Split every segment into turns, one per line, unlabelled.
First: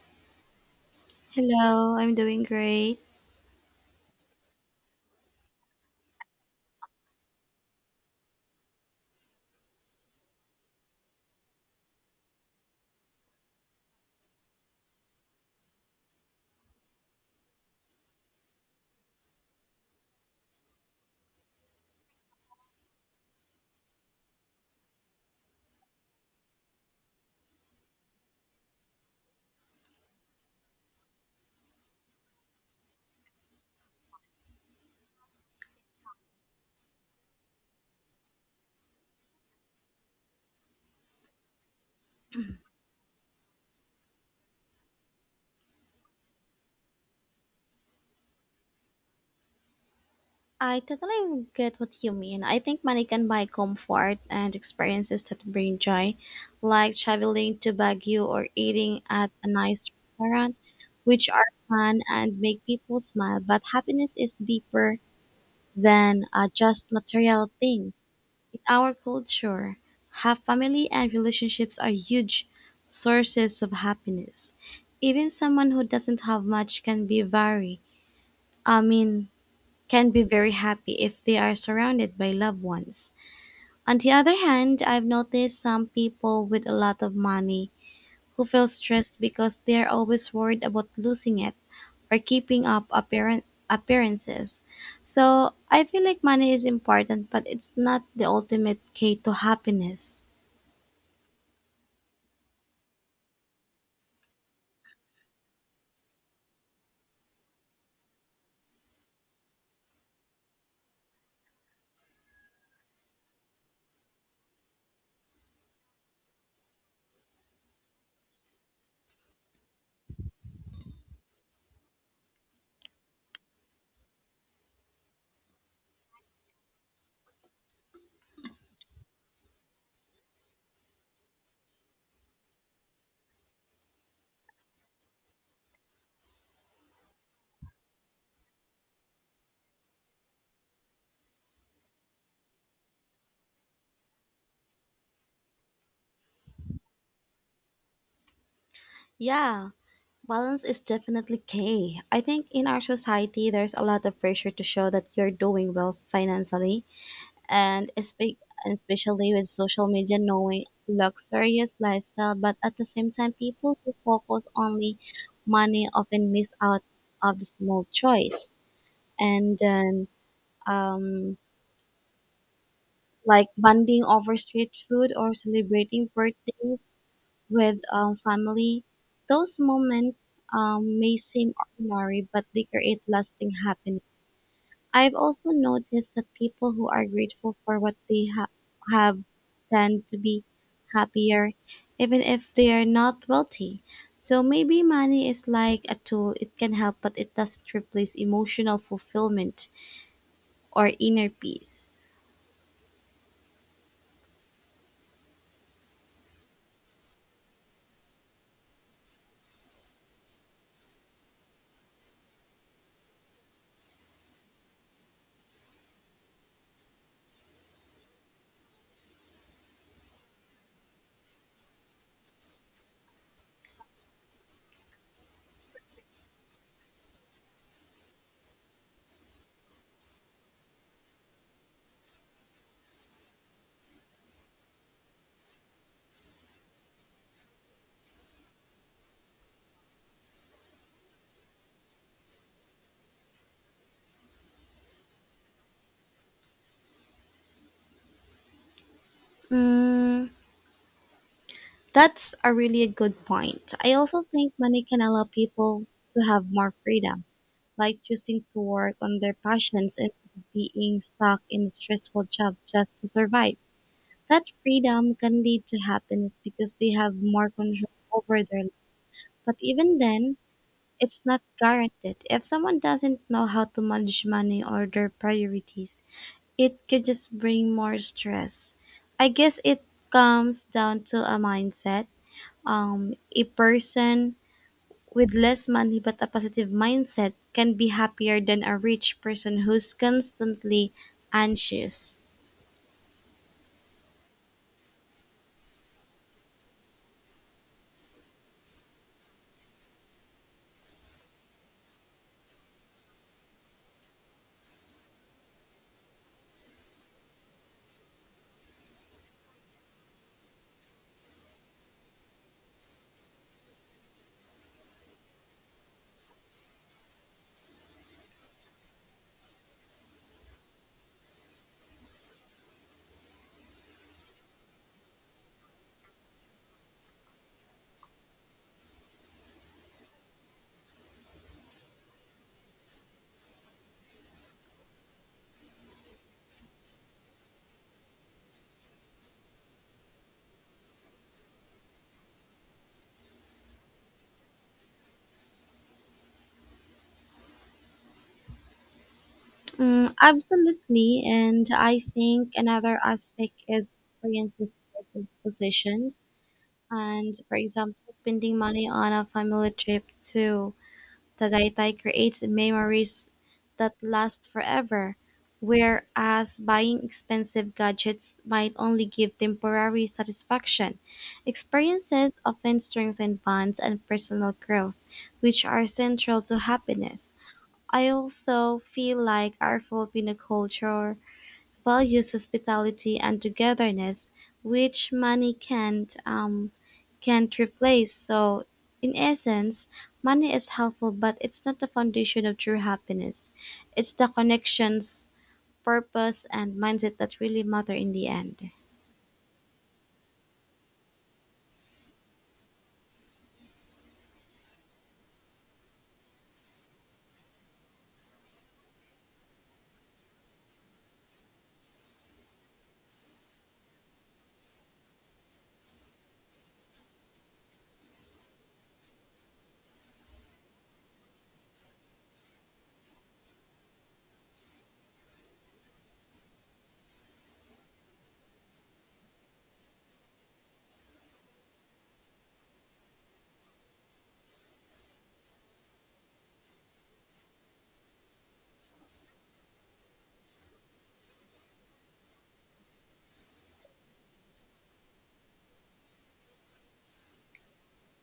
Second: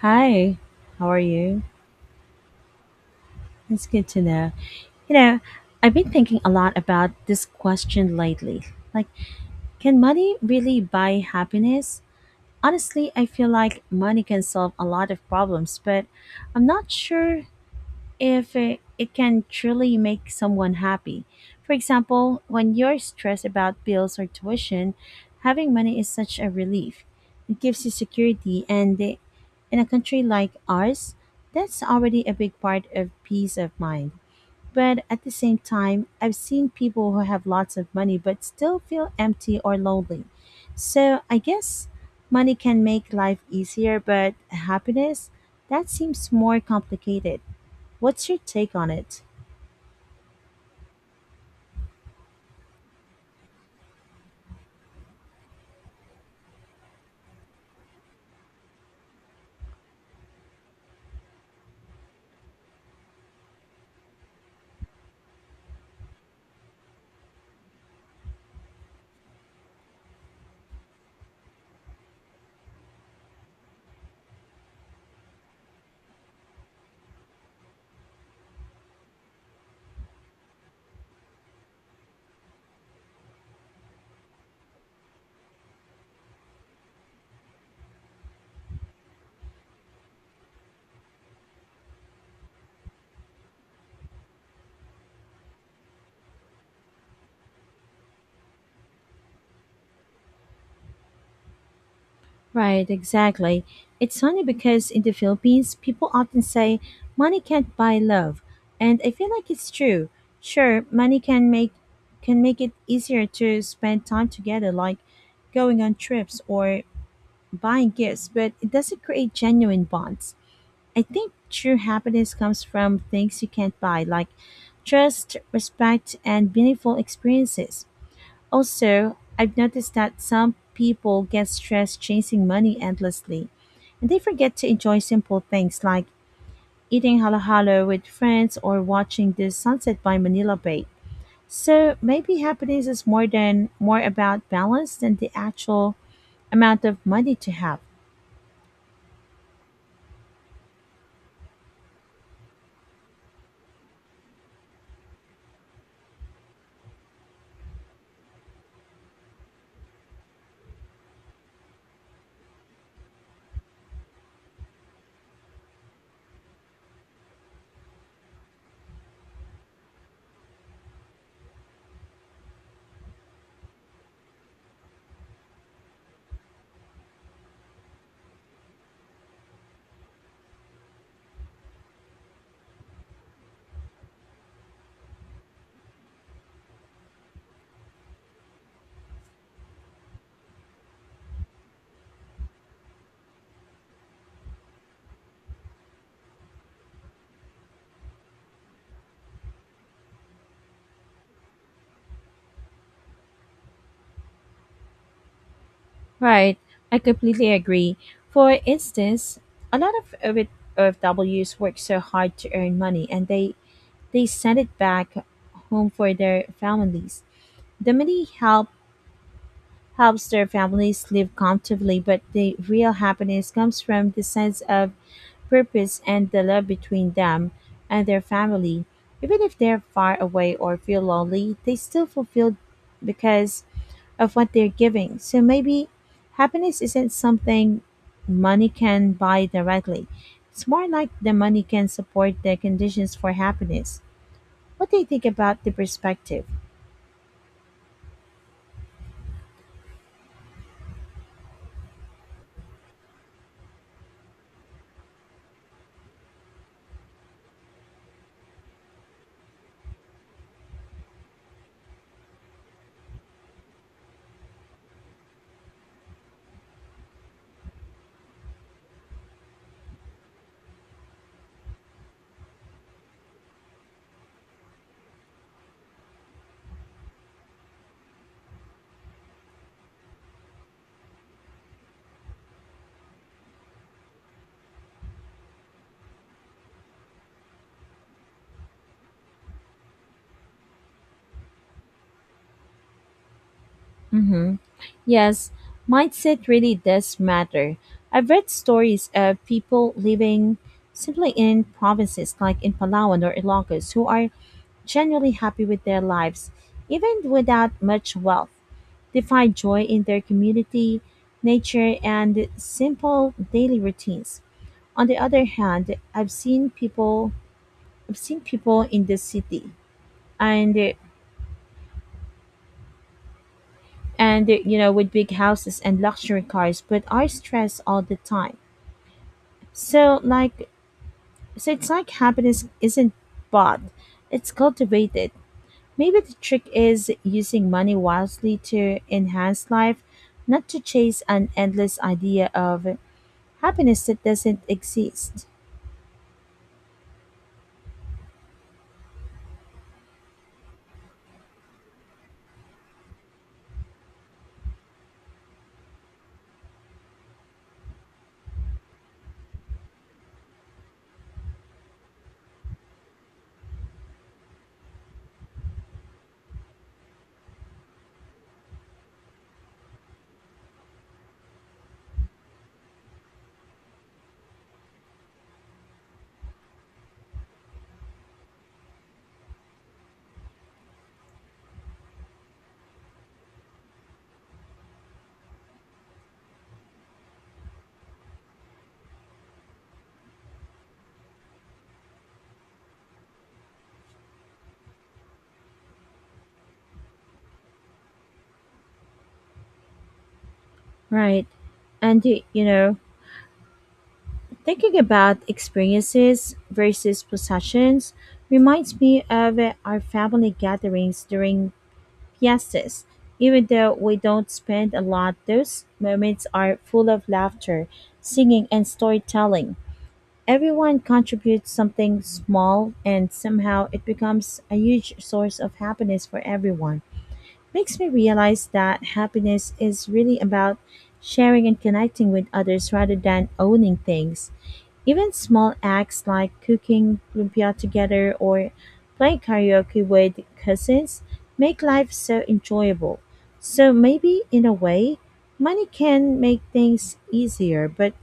Hi, how are you?
Hello, I'm doing great.
It's good to know. You know, I've been thinking a lot about this question lately. Like, can money really buy happiness? Honestly, I feel like money can solve a lot of problems, but I'm not sure if it can truly make someone happy. For example, when you're stressed about bills or tuition, having money is such a relief. It gives you security, and in a country like ours, that's already a big part of peace of mind. But at the same time, I've seen people who have lots of money but still feel empty or lonely. So I guess money can make life easier, but happiness, that seems more complicated. What's your take on it?
I totally get what you mean. I think money can buy comfort and experiences that bring joy, like traveling to Baguio or eating at a nice restaurant, which are fun and make people smile. But happiness is deeper than just material things. In our culture, have family and relationships are huge sources of happiness. Even someone who doesn't have much can be very, I mean, can be very happy if they are surrounded by loved ones. On the other hand, I've noticed some people with a lot of money who feel stressed because they are always worried about losing it or keeping up appearances. So I feel like money is important, but it's not the ultimate key to happiness.
Right, exactly. It's funny because in the Philippines, people often say money can't buy love, and I feel like it's true. Sure, money can make it easier to spend time together like going on trips or buying gifts, but it doesn't create genuine bonds. I think true happiness comes from things you can't buy like trust, respect, and meaningful experiences. Also, I've noticed that some people get stressed chasing money endlessly, and they forget to enjoy simple things like eating halo halo with friends or watching the sunset by Manila Bay. So maybe happiness is more about balance than the actual amount of money to have.
Yeah, balance is definitely key. I think in our society, there's a lot of pressure to show that you're doing well financially and especially with social media knowing luxurious lifestyle, but at the same time people who focus only money often miss out of the small choice, and then um like bonding over street food or celebrating birthdays with family. Those moments may seem ordinary, but they create lasting happiness. I've also noticed that people who are grateful for what they have tend to be happier, even if they are not wealthy. So maybe money is like a tool, it can help, but it doesn't replace emotional fulfillment or inner peace.
Right, I completely agree. For instance, a lot of Ws work so hard to earn money and they send it back home for their families. The money helps their families live comfortably, but the real happiness comes from the sense of purpose and the love between them and their family. Even if they're far away or feel lonely, they still fulfilled because of what they're giving. So maybe happiness isn't something money can buy directly. It's more like the money can support the conditions for happiness. What do you think about the perspective?
Mm, that's a really a good point. I also think money can allow people to have more freedom, like choosing to work on their passions instead of being stuck in a stressful job just to survive. That freedom can lead to happiness because they have more control over their life. But even then, it's not guaranteed. If someone doesn't know how to manage money or their priorities, it could just bring more stress. I guess it comes down to a mindset. A person with less money but a positive mindset can be happier than a rich person who's constantly anxious.
Mm-hmm. Yes, mindset really does matter. I've read stories of people living simply in provinces like in Palawan or Ilocos who are genuinely happy with their lives, even without much wealth. They find joy in their community, nature, and simple daily routines. On the other hand, I've seen people in the city and and you know with big houses and luxury cars but are stressed all the time. So like so it's like happiness isn't bought. It's cultivated. Maybe the trick is using money wisely to enhance life, not to chase an endless idea of happiness that doesn't exist.
Mm, absolutely, and I think another aspect is experiences versus possessions. And for example, spending money on a family trip to Tagaytay creates memories that last forever, whereas buying expensive gadgets might only give temporary satisfaction. Experiences often strengthen bonds and personal growth, which are central to happiness. I also feel like our Filipino culture values hospitality and togetherness, which money can't replace. So, in essence, money is helpful, but it's not the foundation of true happiness. It's the connections, purpose, and mindset that really matter in the end.
Right. And you know, thinking about experiences versus possessions reminds me of our family gatherings during Yes,es. Even though we don't spend a lot, those moments are full of laughter, singing, and storytelling. Everyone contributes something small, and somehow it becomes a huge source of happiness for everyone makes me realize that happiness is really about sharing and connecting with others rather than owning things. Even small acts like cooking lumpia together or playing karaoke with cousins make life so enjoyable. So maybe in a way, money can make things easier, but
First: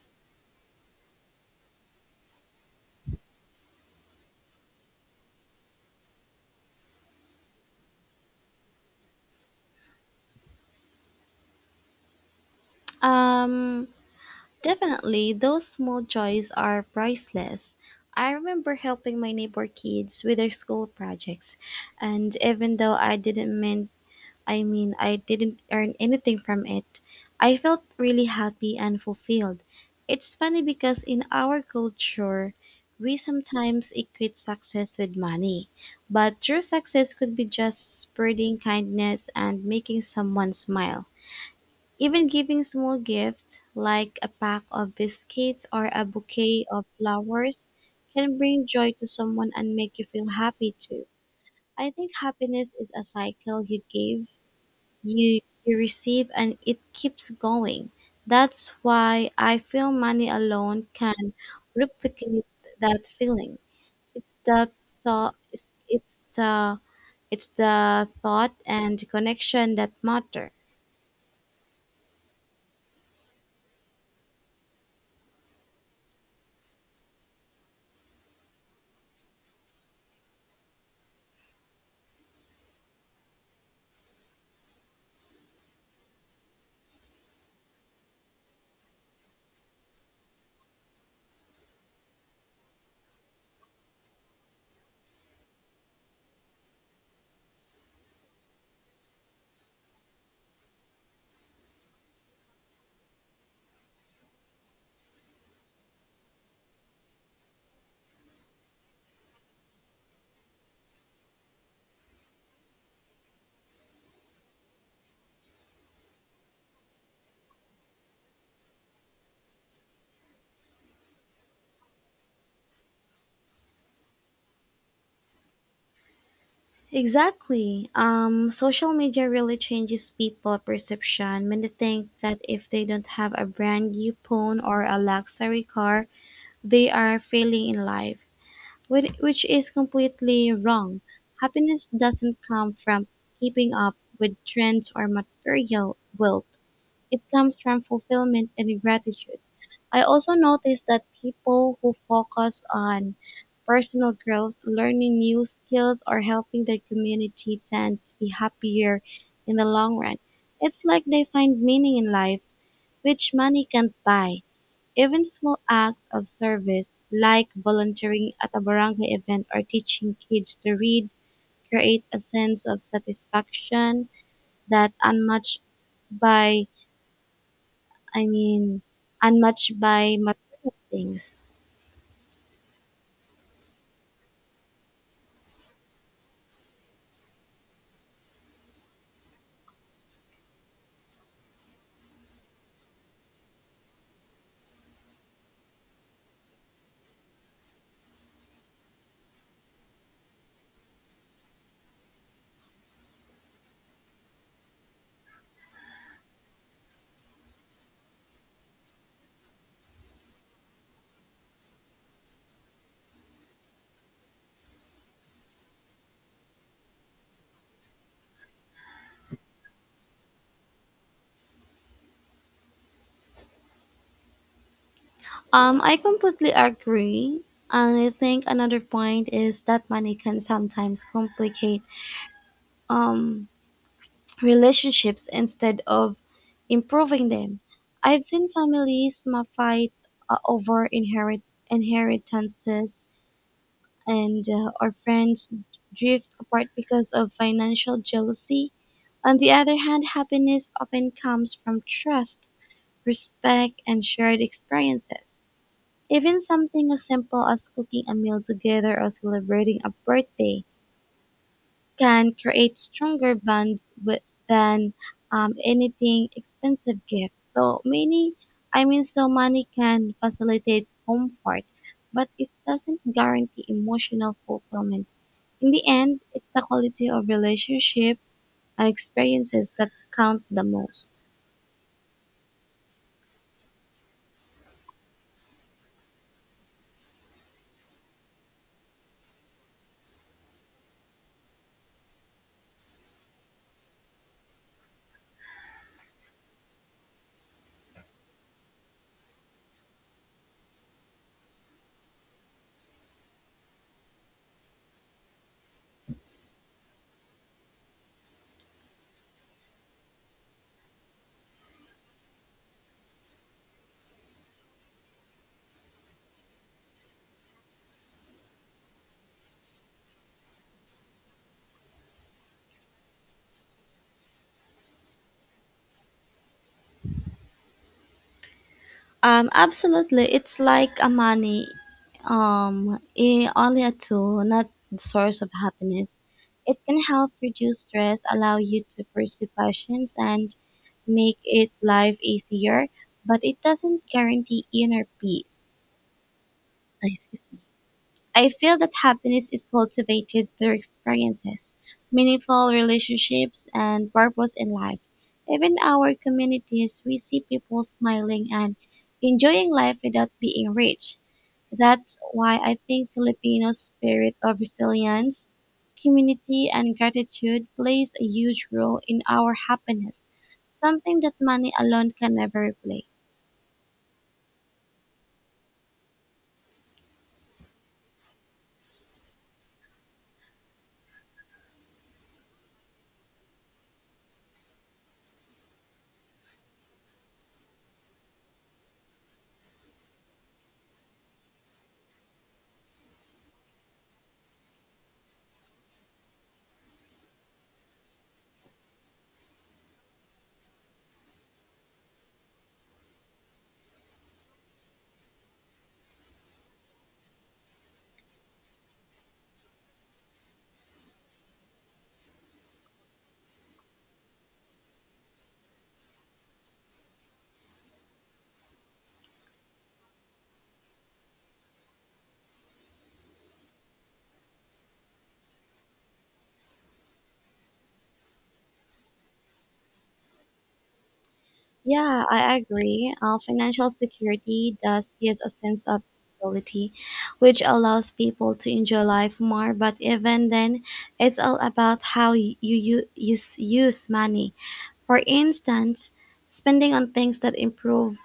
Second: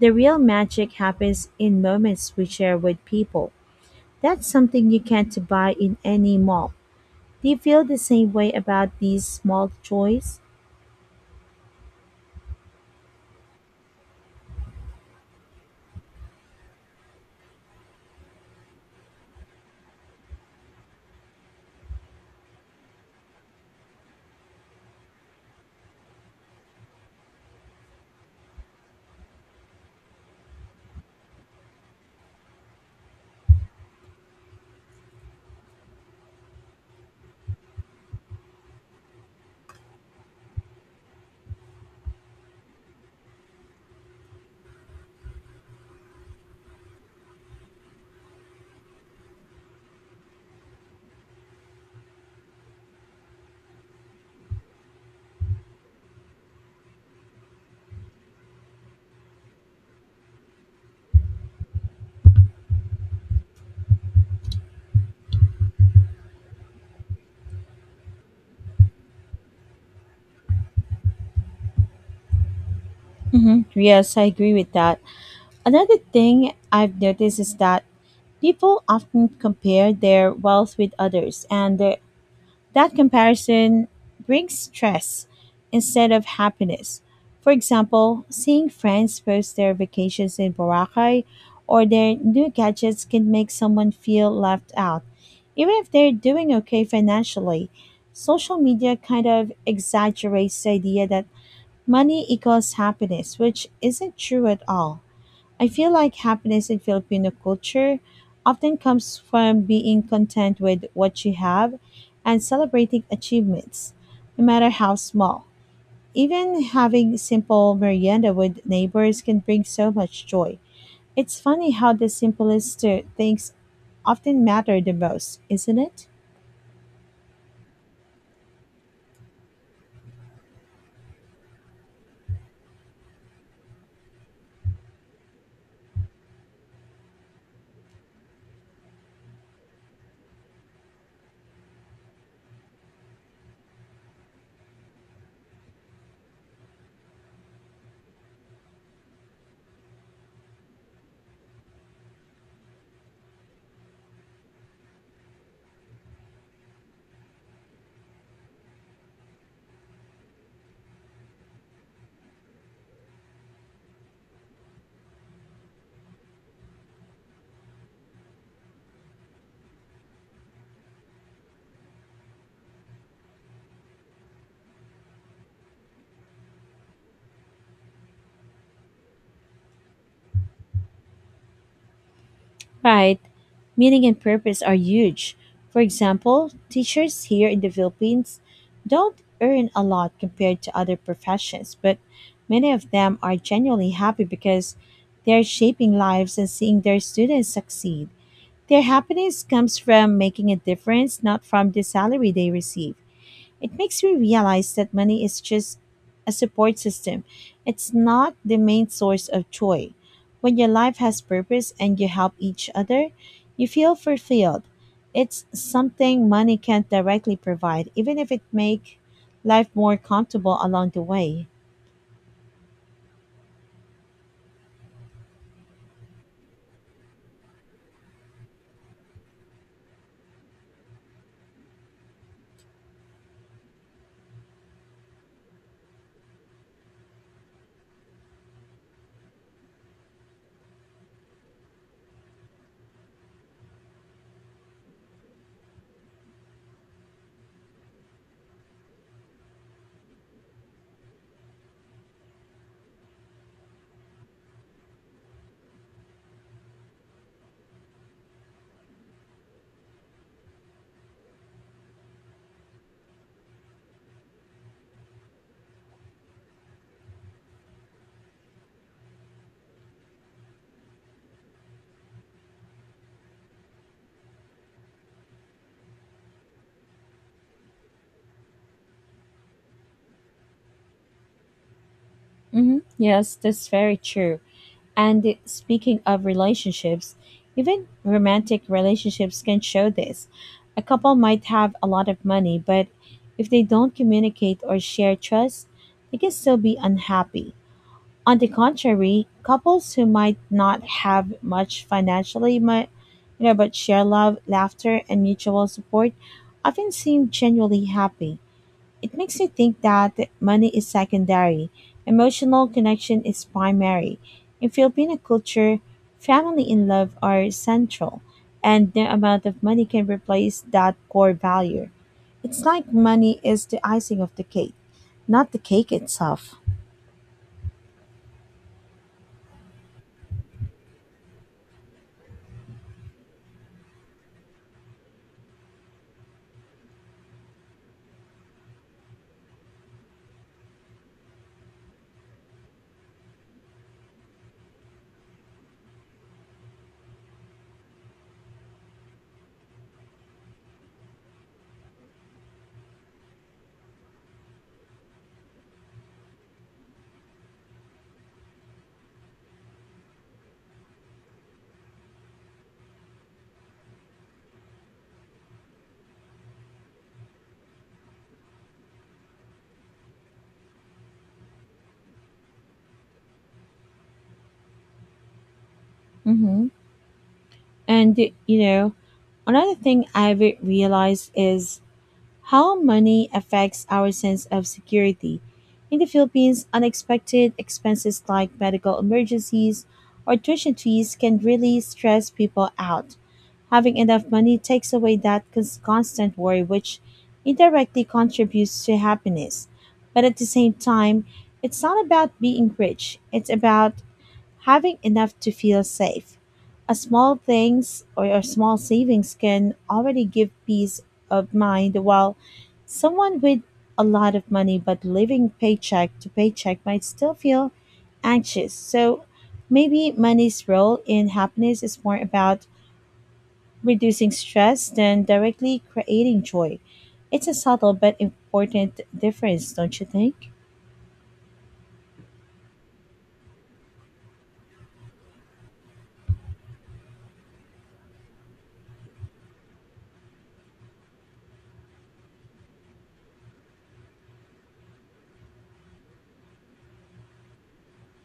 the real magic happens in moments we share with people. That's something you can't buy in any mall. Do you feel the same way about these small joys?
Um, Definitely, those small joys are priceless. I remember helping my neighbor kids with their school projects, and even though I didn't earn anything from it, I felt really happy and fulfilled. It's funny because in our culture, we sometimes equate success with money, but true success could be just spreading kindness and making someone smile. Even giving small gifts, like a pack of biscuits or a bouquet of flowers, can bring joy to someone and make you feel happy too. I think happiness is a cycle: you give, you receive, and it keeps going. That's why I feel money alone can replicate that feeling. It's the thought, it's, it's the it's the thought and connection that matter.
Hmm. Yes, I agree with that. Another thing I've noticed is that people often compare their wealth with others, and their that comparison brings stress instead of happiness. For example, seeing friends post their vacations in Boracay or their new gadgets can make someone feel left out, even if they're doing okay financially. Social media kind of exaggerates the idea that money equals happiness, which isn't true at all. I feel like happiness in Filipino culture often comes from being content with what you have and celebrating achievements, no matter how small. Even having simple merienda with neighbors can bring so much joy. It's funny how the simplest things often matter the most, isn't it?
Exactly. Social media really changes people perception. Many think that if they don't have a brand new phone or a luxury car, they are failing in life, which is completely wrong. Happiness doesn't come from keeping up with trends or material wealth. It comes from fulfillment and gratitude. I also noticed that people who focus on personal growth, learning new skills, or helping their community tend to be happier in the long run. It's like they find meaning in life, which money can't buy. Even small acts of service, like volunteering at a barangay event or teaching kids to read, create a sense of satisfaction that unmatched by, I mean, unmatched by material things.
Right. Meaning and purpose are huge. For example, teachers here in the Philippines don't earn a lot compared to other professions, but many of them are genuinely happy because they're shaping lives and seeing their students succeed. Their happiness comes from making a difference, not from the salary they receive. It makes me realize that money is just a support system. It's not the main source of joy. When your life has purpose and you help each other, you feel fulfilled. It's something money can't directly provide, even if it make life more comfortable along the way.
I completely agree. And I think another point is that money can sometimes complicate um, relationships instead of improving them. I've seen families fight over inheritances, and or friends drift apart because of financial jealousy. On the other hand, happiness often comes from trust, respect, and shared experiences. Even something as simple as cooking a meal together or celebrating a birthday can create stronger bonds with, than anything expensive gift. So money can facilitate comfort, but it doesn't guarantee emotional fulfillment. In the end, it's the quality of relationship and experiences that count the most.
Hmm. Yes, that's very true. And speaking of relationships, even romantic relationships can show this. A couple might have a lot of money, but if they don't communicate or share trust, they can still be unhappy. On the contrary, couples who might not have much financially, you know, but share love, laughter, and mutual support often seem genuinely happy. It makes me think that money is secondary, emotional connection is primary. In Filipino culture, family and love are central, and no amount of money can replace that core value. It's like money is the icing of the cake, not the cake itself.
Absolutely. It's like a money, only a tool, not the source of happiness. It can help reduce stress, allow you to pursue passions, and make it life easier. But it doesn't guarantee inner peace. Excuse I feel that happiness is cultivated through experiences, meaningful relationships, and purpose in life. Even our communities, we see people smiling and enjoying life without being rich. That's why I think Filipino's spirit of resilience, community, and gratitude plays a huge role in our happiness, something that money alone can never replace.
Mm-hmm. And, you know, another thing I've realized is how money affects our sense of security. In the Philippines, unexpected expenses like medical emergencies or tuition fees can really stress people out. Having enough money takes away that constant worry, which indirectly contributes to happiness. But at the same time, it's not about being rich, it's about having enough to feel safe. A small things or a small savings can already give peace of mind while someone with a lot of money but living paycheck to paycheck might still feel anxious. So maybe money's role in happiness is more about reducing stress than directly creating joy. It's a subtle but important difference, don't you think?
Yeah, I agree. Financial security does give a sense of stability, which allows people to enjoy life more. But even then, it's all about how you use money. For instance, spending on things that improve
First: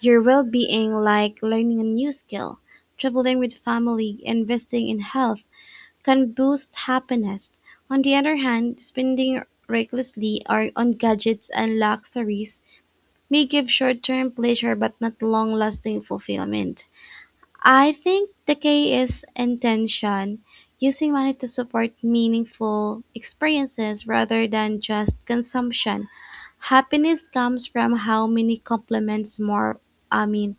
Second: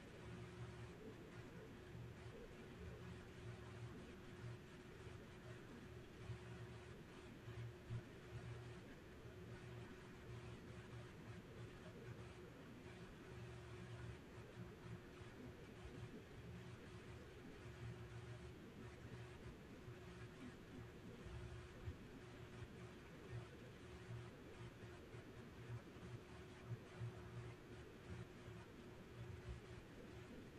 your well-being, like learning a new skill, traveling with family, investing in health, can boost happiness. On the other hand, spending recklessly or on gadgets and luxuries may give short-term pleasure but not long-lasting fulfillment. I think the key is intention, using money to support meaningful experiences rather than just consumption. Happiness comes from how many compliments more I mean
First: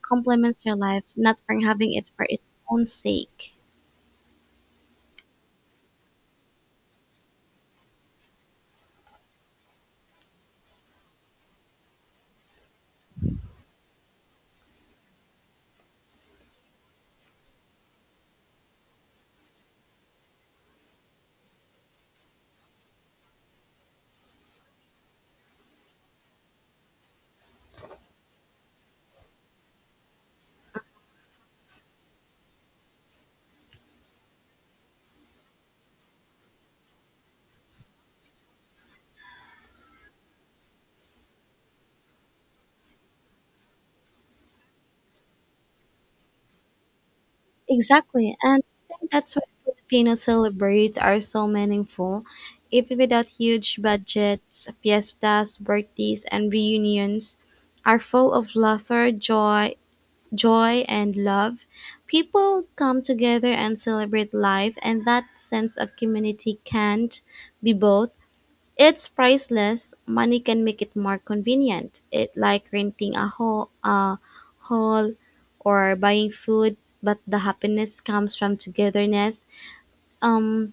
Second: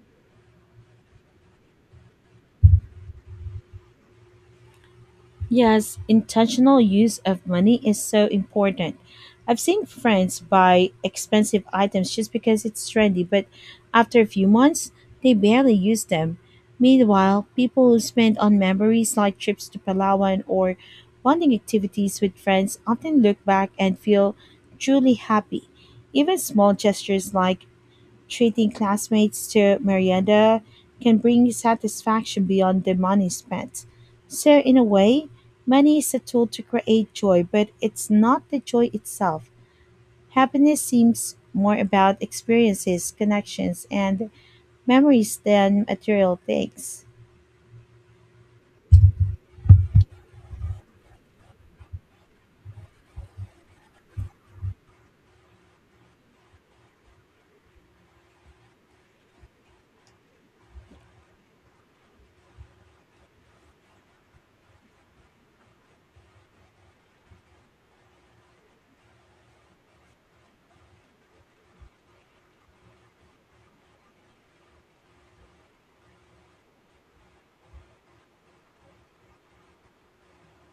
complements your life, not for having it for its own sake.
Yes, intentional use of money is so important. I've seen friends buy expensive items just because it's trendy, but after a few months, they barely use them. Meanwhile, people who spend on memories like trips to Palawan or bonding activities with friends often look back and feel truly happy. Even small gestures like treating classmates to merienda can bring satisfaction beyond the money spent. So, in a way, money is a tool to create joy, but it's not the joy itself. Happiness seems more about experiences, connections, and memories than material things.
Exactly. And I think that's why Filipino celebrates are so meaningful. Even without huge budgets, fiestas, birthdays, and reunions are full of laughter, joy and love. People come together and celebrate life, and that sense of community can't be bought. It's priceless. Money can make it more convenient. It like renting a hall or buying food, but the happiness comes from togetherness. Um,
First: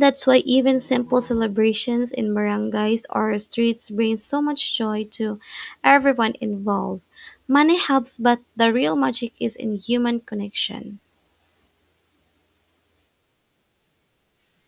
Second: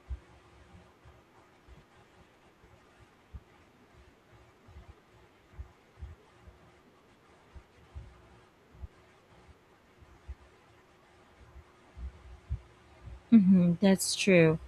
that's why even simple celebrations in barangays or streets bring so much joy to everyone involved. Money helps, but the real magic is in human connection.
Hmm, that's true.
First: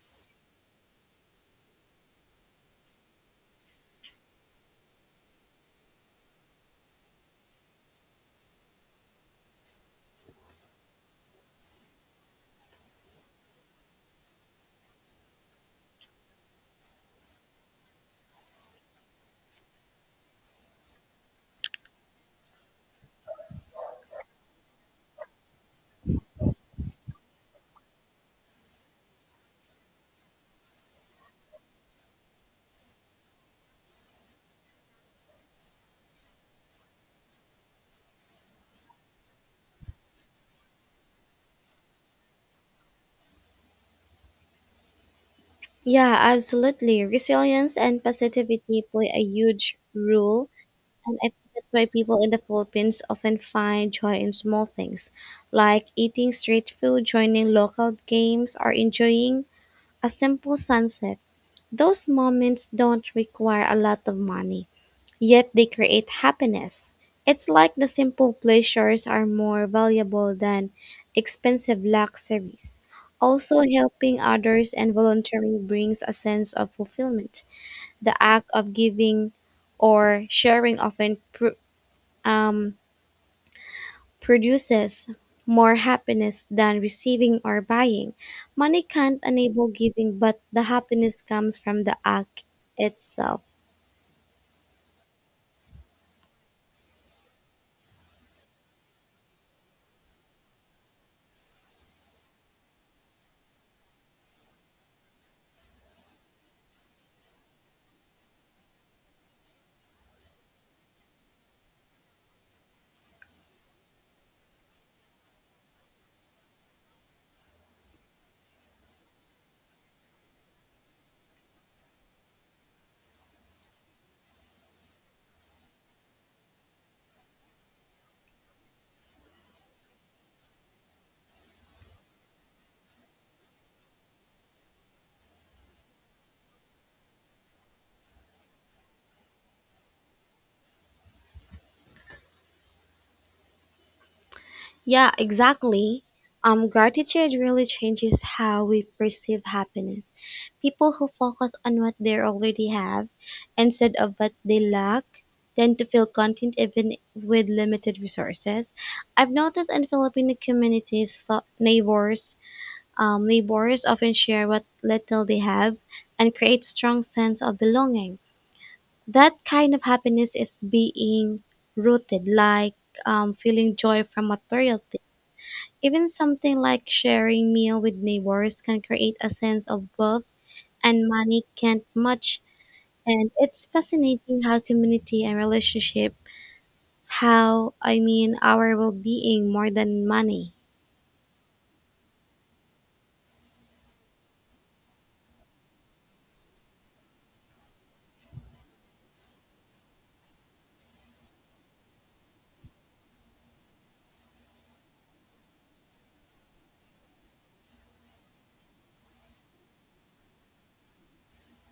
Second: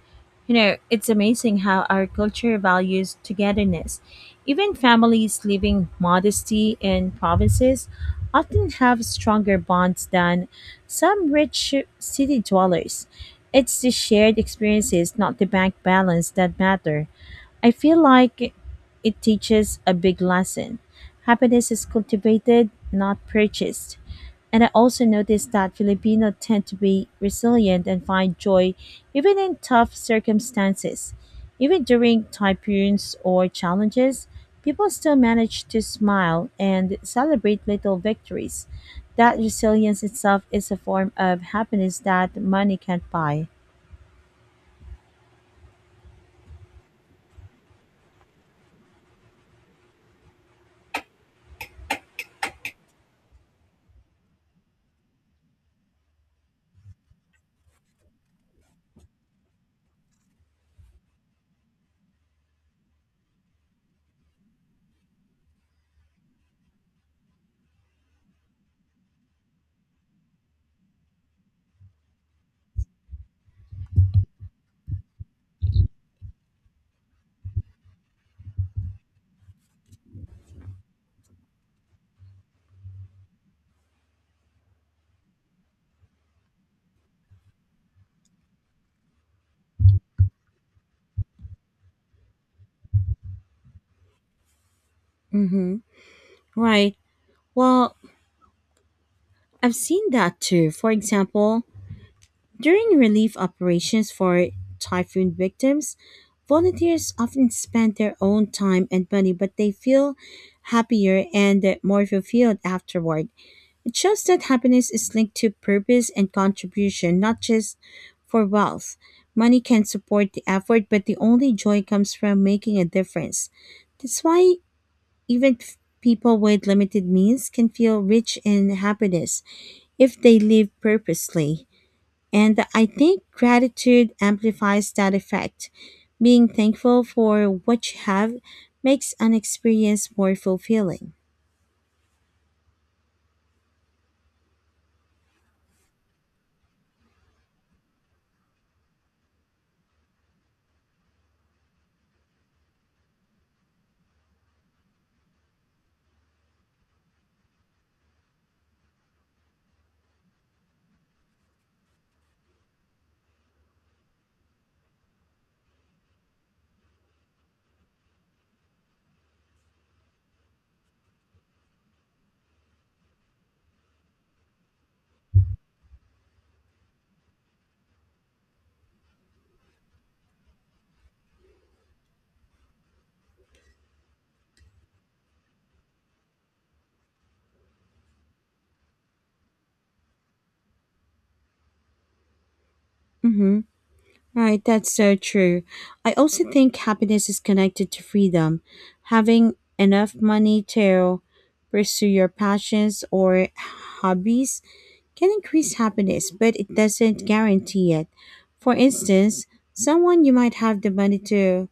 You know, it's amazing how our culture values togetherness. Even families living modesty in provinces often have stronger bonds than some rich city dwellers. It's the shared experiences, not the bank balance, that matter. I feel like it teaches a big lesson. Happiness is cultivated, not purchased. And I also noticed that Filipino tend to be resilient and find joy even in tough circumstances. Even during typhoons or challenges, people still manage to smile and celebrate little victories. That resilience itself is a form of happiness that money can't buy.
Yeah, absolutely. Resilience and positivity play a huge role. And I think that's why people in the Philippines often find joy in small things, like eating street food, joining local games, or enjoying a simple sunset. Those moments don't require a lot of money, yet they create happiness. It's like the simple pleasures are more valuable than expensive luxuries. Also, helping others and volunteering brings a sense of fulfillment. The act of giving or sharing often um, produces more happiness than receiving or buying. Money can't enable giving, but the happiness comes from the act itself.
Mm-hmm. Right. Well, I've seen that too. For example, during relief operations for typhoon victims, volunteers often spend their own time and money, but they feel happier and more fulfilled afterward. It shows that happiness is linked to purpose and contribution, not just for wealth. Money can support the effort, but the only joy comes from making a difference. That's why even people with limited means can feel rich in happiness if they live purposely. And I think gratitude amplifies that effect. Being thankful for what you have makes an experience more fulfilling.
Yeah, exactly. Gratitude really changes how we perceive happiness. People who focus on what they already have instead of what they lack tend to feel content even with limited resources. I've noticed in Filipino communities, neighbors often share what little they have and create strong sense of belonging. That kind of happiness is being rooted, like feeling joy from material things. Even something like sharing meal with neighbors can create a sense of wealth and money can't match. And it's fascinating how community and relationship, how I mean our well-being more than money.
Mm-hmm. Right, that's so true. I also think happiness is connected to freedom. Having enough money to pursue your passions or hobbies can increase happiness, but it doesn't guarantee it. For instance, someone you might have the money to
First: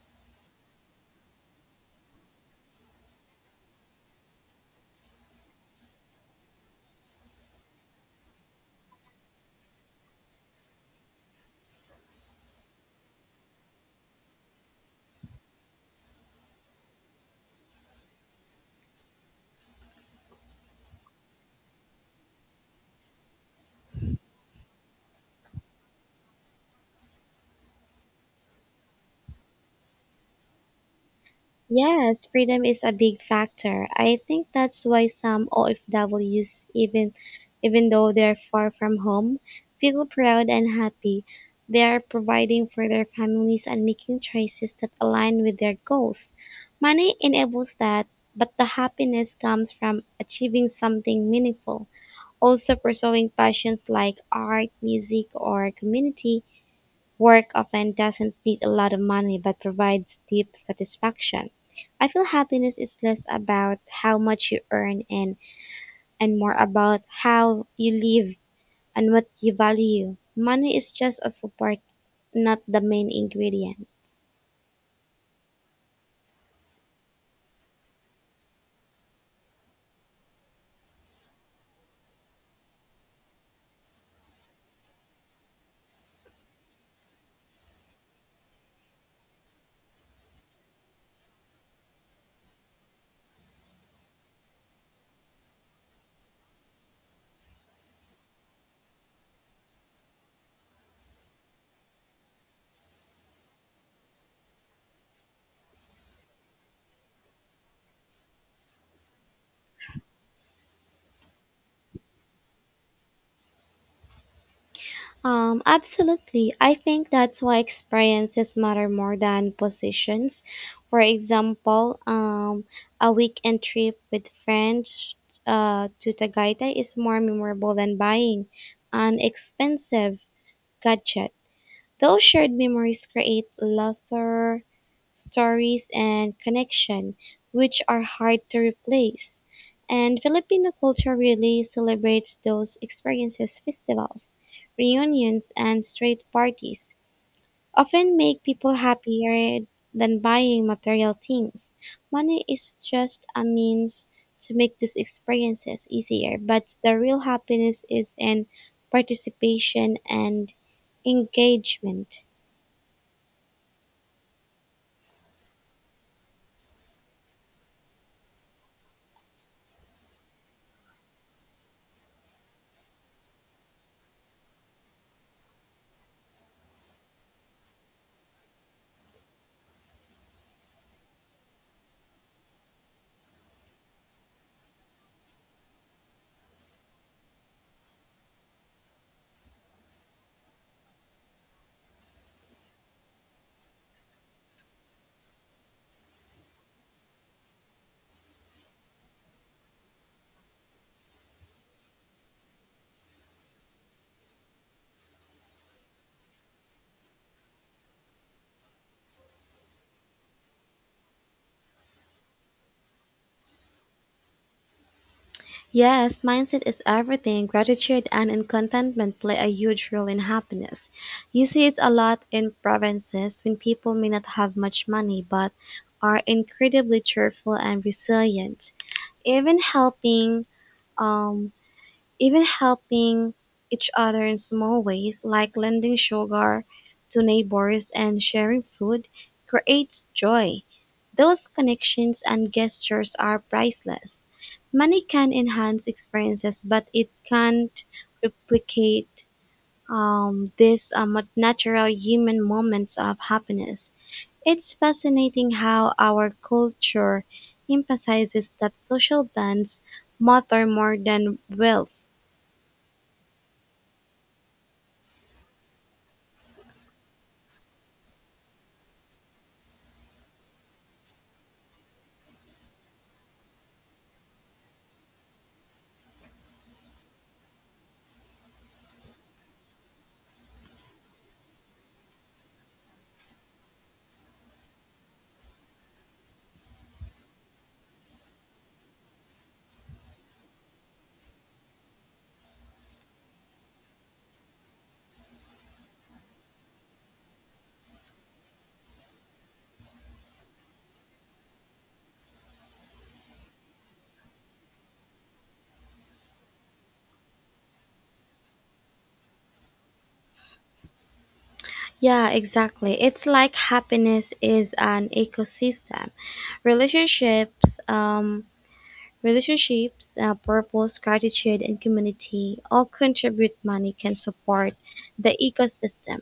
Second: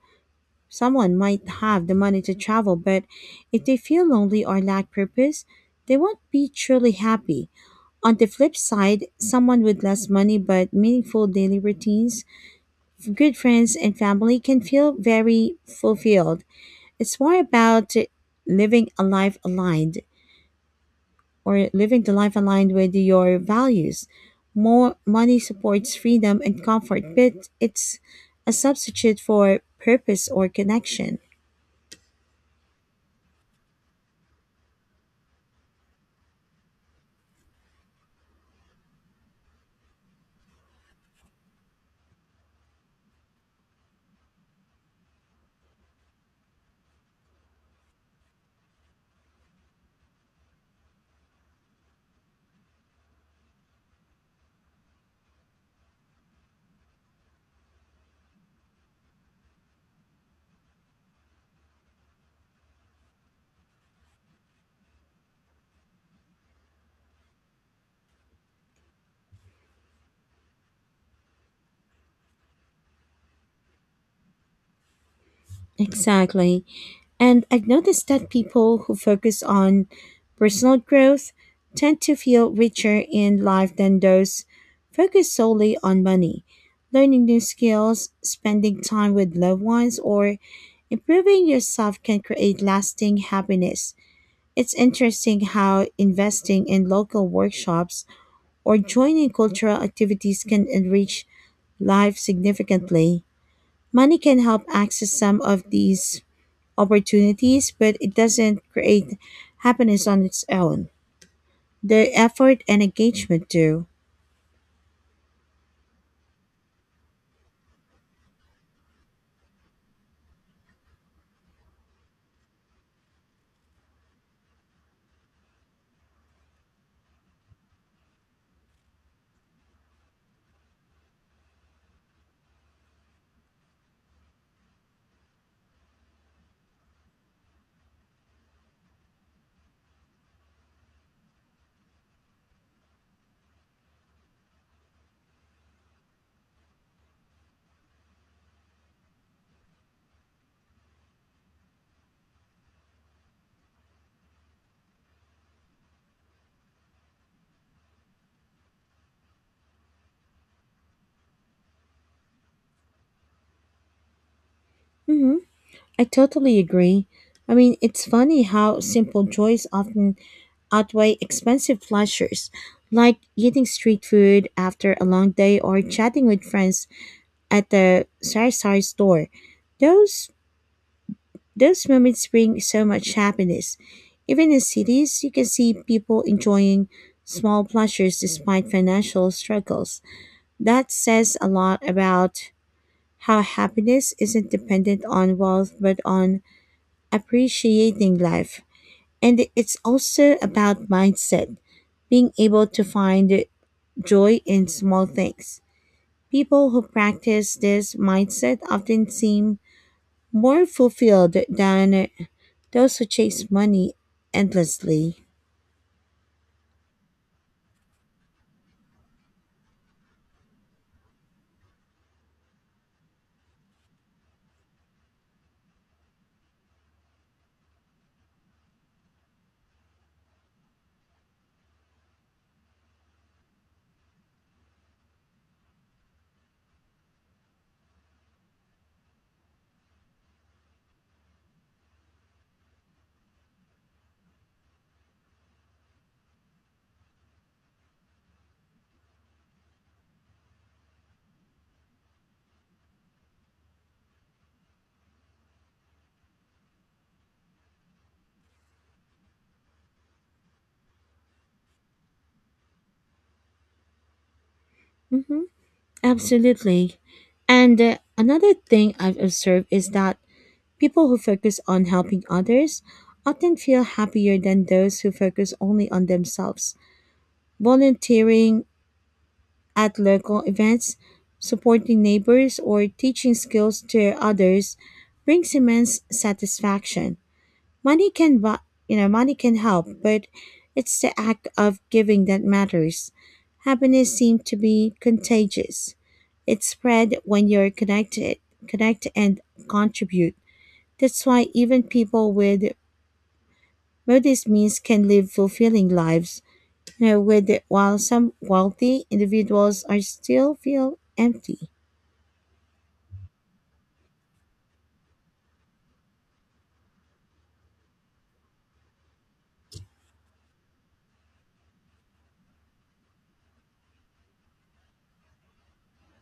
someone might have the money to travel, but if they feel lonely or lack purpose, they won't be truly happy. On the flip side, someone with less money but meaningful daily routines, good friends and family can feel very fulfilled. It's more about living a life aligned living the life aligned with your values. More money supports freedom and comfort, but it's a substitute for purpose or connection.
Yes, freedom is a big factor. I think that's why some OFWs, even though they're far from home, feel proud and happy. They are providing for their families and making choices that align with their goals. Money enables that, but the happiness comes from achieving something meaningful. Also pursuing passions like art, music, or community work often doesn't need a lot of money but provides deep satisfaction. I feel happiness is less about how much you earn and more about how you live and what you value. Money is just a support, not the main ingredient.
Exactly. And I've noticed that people who focus on personal growth tend to feel richer in life than those focused solely on money. Learning new skills, spending time with loved ones, or improving yourself can create lasting happiness. It's interesting how investing in local workshops or joining cultural activities can enrich life significantly. Money can help access some of these opportunities, but it doesn't create happiness on its own. The effort and engagement do.
Absolutely. I think that's why experiences matter more than positions. For example, a weekend trip with friends to Tagaytay is more memorable than buying an expensive gadget. Those shared memories create laughter, stories, and connection, which are hard to replace. And Filipino culture really celebrates those experiences, festivals, reunions, and street parties often make people happier than buying material things. Money is just a means to make these experiences easier, but the real happiness is in participation and engagement.
Hmm. I totally agree. I mean, it's funny how simple joys often outweigh expensive pleasures, like eating street food after a long day or chatting with friends at the Sarsari store. Those those moments bring so much happiness. Even in cities, you can see people enjoying small pleasures despite financial struggles. That says a lot about how happiness isn't dependent on wealth but on appreciating life. And it's also about mindset, being able to find joy in small things. People who practice this mindset often seem more fulfilled than those who chase money endlessly.
Yes, mindset is everything. Gratitude and contentment play a huge role in happiness. You see it a lot in provinces when people may not have much money but are incredibly cheerful and resilient. Even helping, um, Even helping each other in small ways, like lending sugar to neighbors and sharing food, creates joy. Those connections and gestures are priceless. Money can enhance experiences, but it can't replicate these natural human moments of happiness. It's fascinating how our culture emphasizes that social bonds matter more than wealth.
Hmm, absolutely. And another thing I've observed is that people who focus on helping others often feel happier than those who focus only on themselves. Volunteering at local events, supporting neighbors, or teaching skills to others brings immense satisfaction. Money can buy, you know, money can help, but it's the act of giving that matters. Happiness seems to be contagious. It spread when you're connect and contribute. That's why even people with modest means can live fulfilling lives. You know, with while some wealthy individuals are still feel empty.
Yeah, exactly. It's like happiness is an ecosystem. Relationships, um, Relationships, purpose, gratitude, and community all contribute money can support the ecosystem,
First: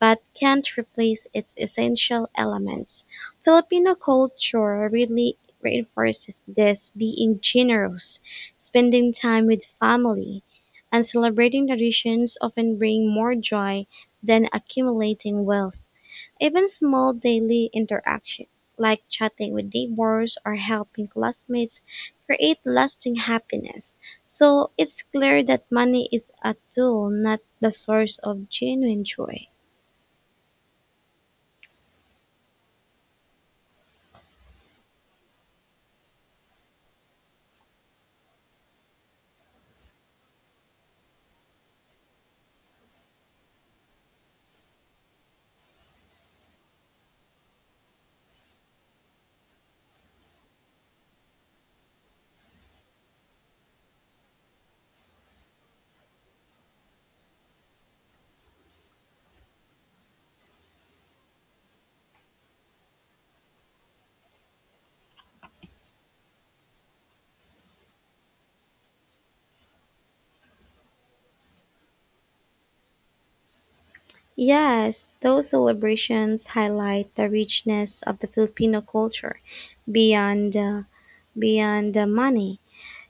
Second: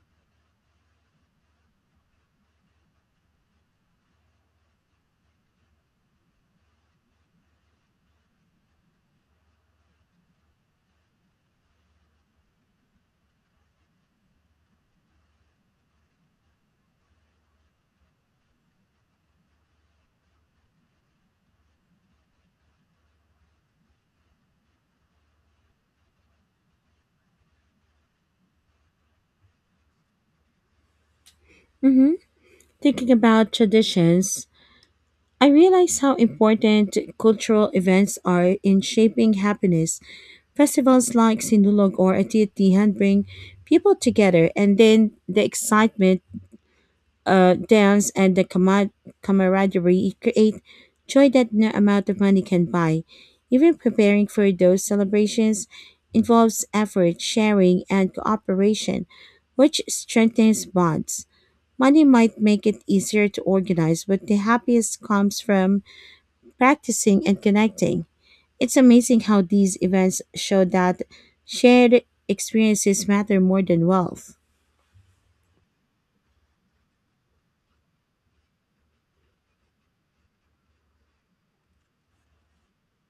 but can't replace its essential elements. Filipino culture really reinforces this being generous, spending time with family, and celebrating traditions often bring more joy than accumulating wealth. Even small daily interactions, like chatting with neighbors or helping classmates, create lasting happiness. So it's clear that money is a tool, not the source of genuine joy.
Hmm. Thinking about traditions, I realize how important cultural events are in shaping happiness. Festivals like Sindulog or Atiatihan bring people together, and then the excitement, dance, and the camaraderie create joy that no amount of money can buy. Even preparing for those celebrations involves effort, sharing, and cooperation, which strengthens bonds. Money might make it easier to organize, but the happiest comes from practicing and connecting. It's amazing how these events show that shared experiences matter more than wealth.
Yes, those celebrations highlight the richness of the Filipino culture beyond beyond the money.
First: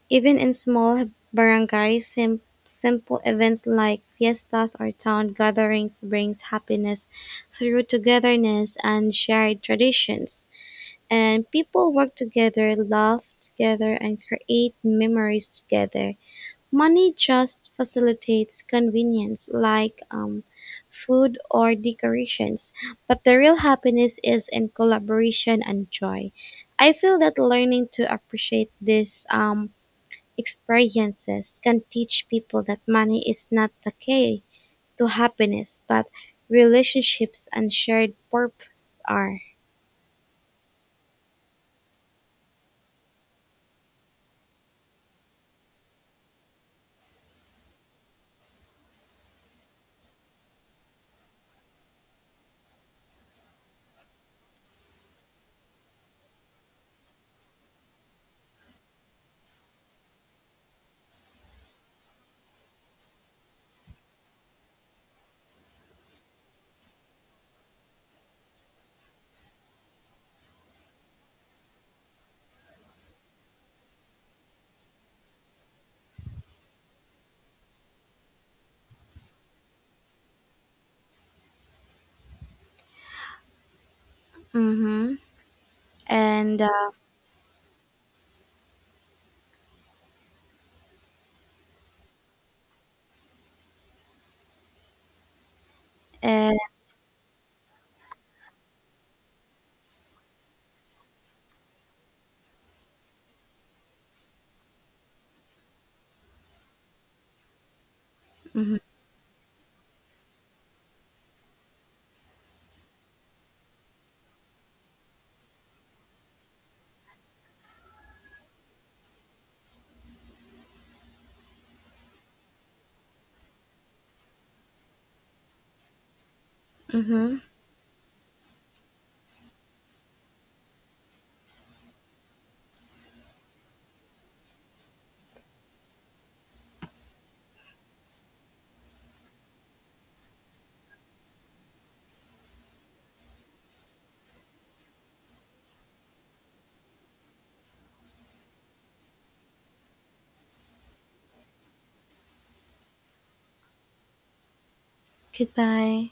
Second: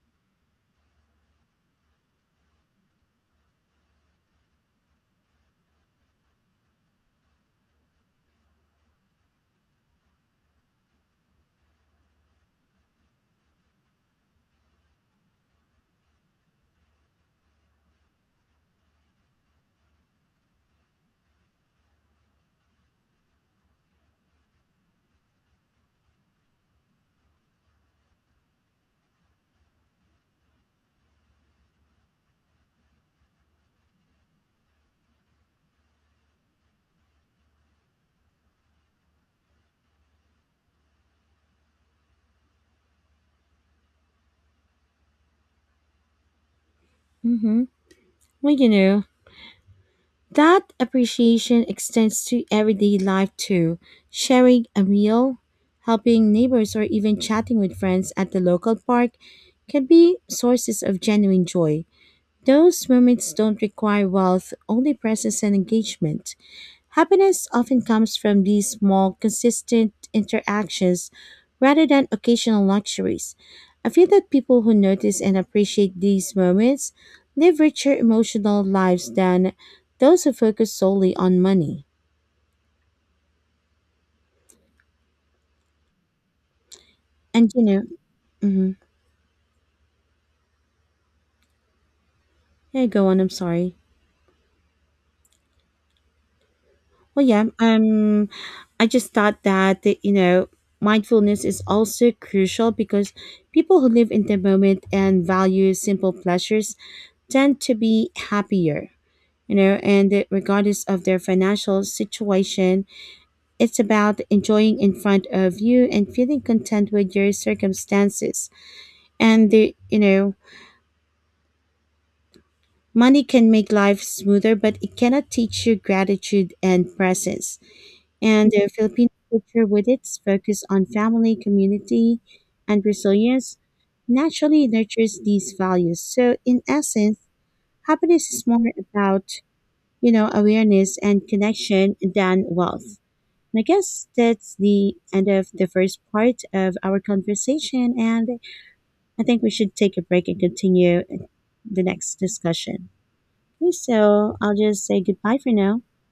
Even in small barangays, simple events like fiestas or town gatherings brings happiness through togetherness and shared traditions. And people work together, laugh together, and create memories together. Money just facilitates convenience, like food or decorations, but the real happiness is in collaboration and joy. I feel that learning to appreciate this experiences can teach people that money is not the key to happiness, but relationships and shared purpose are.
Mm-hmm. Well, you know, that appreciation extends to everyday life too. Sharing a meal, helping neighbors, or even chatting with friends at the local park can be sources of genuine joy. Those moments don't require wealth, only presence and engagement. Happiness often comes from these small, consistent interactions rather than occasional luxuries. I feel that people who notice and appreciate these moments live richer emotional lives than those who focus solely on money.
Mm-hmm. And
And you know, mm-hmm, yeah, go on. I'm sorry.
uh,
Well, yeah, I just thought that you know mindfulness is also crucial because people who live in the moment and value simple pleasures tend to be
mm-hmm.
happier. You know, and regardless of their financial situation, it's about enjoying in front of you and feeling content with your circumstances. And the, you know, money can make life smoother, but it cannot teach you gratitude and
Mm-hmm.
presence. And the Filipino culture, with its focus on family, community, and resilience, naturally nurtures these values. So, in essence, happiness is more about you know awareness and connection than wealth. And I guess that's the end of the first part of our conversation, and I think we should take a break and continue the next discussion. Okay, so I'll just say goodbye for now.
Goodbye.